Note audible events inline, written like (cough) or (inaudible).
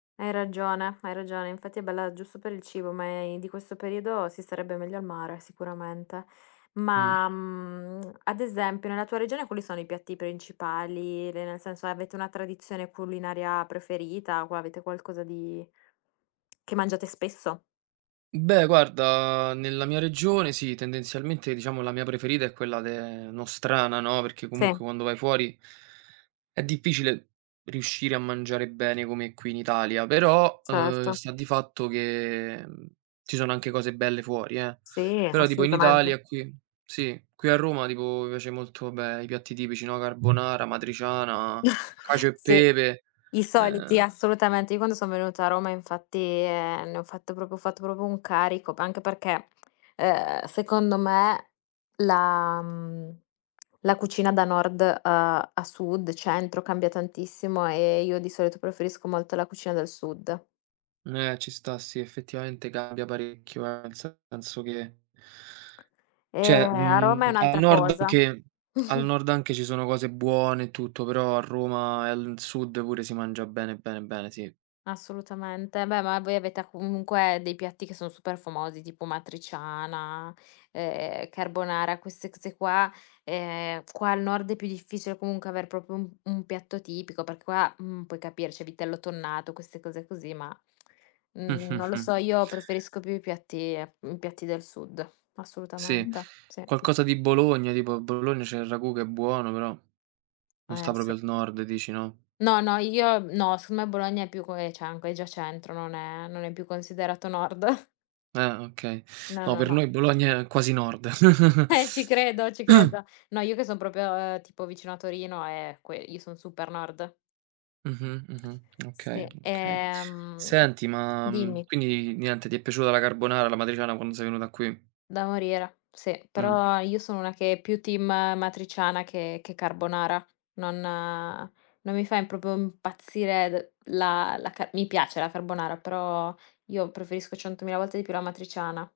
Hai ragione, hai ragione, infatti è bella giusto per il cibo, ma, ehm, di questo periodo si starebbe meglio al mare, sicuramente. Mh. Ma, mhmm, (smacks lips) ad esempio, nella tua regione quali sono i piatti principali? Le nel senso, avete una tradizione culinaria preferita, o qua avete qualcosa di che mangiate spesso? Beh guarda, nella mia regione sì, tendenzialmente diciamo la mia preferita è quella de nostrana no, perché comunque Sì. quando vai fuori è difficile riuscire a mangiare bene come qui in Italia; però, ehm, Certo. sta di fatto che, mhmm, ci sono anche cose belle fuori, eh; Sì, però tipo in assolutamente. Italia qui sì, qui a Roma tipo mi piace molto, ah beh, i piatti tipici, no: carbonara, amatriciana, cacio (chuckles) e Sì, pepe, i soliti ehm assolutamente. Io quando son venuta a Roma infatti, ehm, ne ho fatto proprio ho fatto proprio un carico; p anche perché, ehm, secondo me, la mhmnm, (smacks lips) la cucina da Nord, ehm, a Sud, Centro, cambia tantissimo, e io di solito preferisco molto la cucina dal Sud. Mh, eh, ci sta sì, effettivamente cambia parecchio, eh, nel senso che Ehm, cioè, a Roma è mhmm, al un'altra Nord cosa. anche al (chuckles) Nord anche ci sono cose buone e tutto, però a Roma e al Sud pure si mangia bene, bene, bene, sì. Assolutamente, beh, ma voi avete a comunque, dei piatti che son super famosi, tipo amatriciana, ehm, carbonara, queste cose qua. Ehm, qua al Nord è più difficile comunque aver proprio un un piatto tipico, perché qua, mhmm, puoi capire, c'è vitello tonnato, queste cose così, ma, (smacks lips) mhmm, non lo (chuckles) so, io preferisco più i piatti mhmm, i piatti del Sud. Sì. Assolutamente. Sì. Qualcosa di Bologna, tipo a Bologna c'è il ragù che è buono però, non Eh, sta proprio sì. al Nord dici, no? No, no io no, so me Bologna è più (unintelligible) è già Centro, non è non è più considerato Nord. Ehm, okay. No, No no, per no. noi Bologna è quasi Nord. (chuckles) Eh, ci credo, ci (clears throat) credo. No, io che son proprio tipo vicino a Torino, e que io son super Nord. Mh-mh, mh-mh, okay, Sì, okay. ehm Senti ma, mhmm, dimmi. quindi niente, ti è piaciuta la carbonara, l'amatriciana quando sei venuta qui? Da morire, sì. Mh. Però io sono una che è più team amatriciana che che carbonara. Non non mi fa im proprio impazzire d la la ca mi piace la carbonara, però io preferisco centomila volte di più l'amatriciana.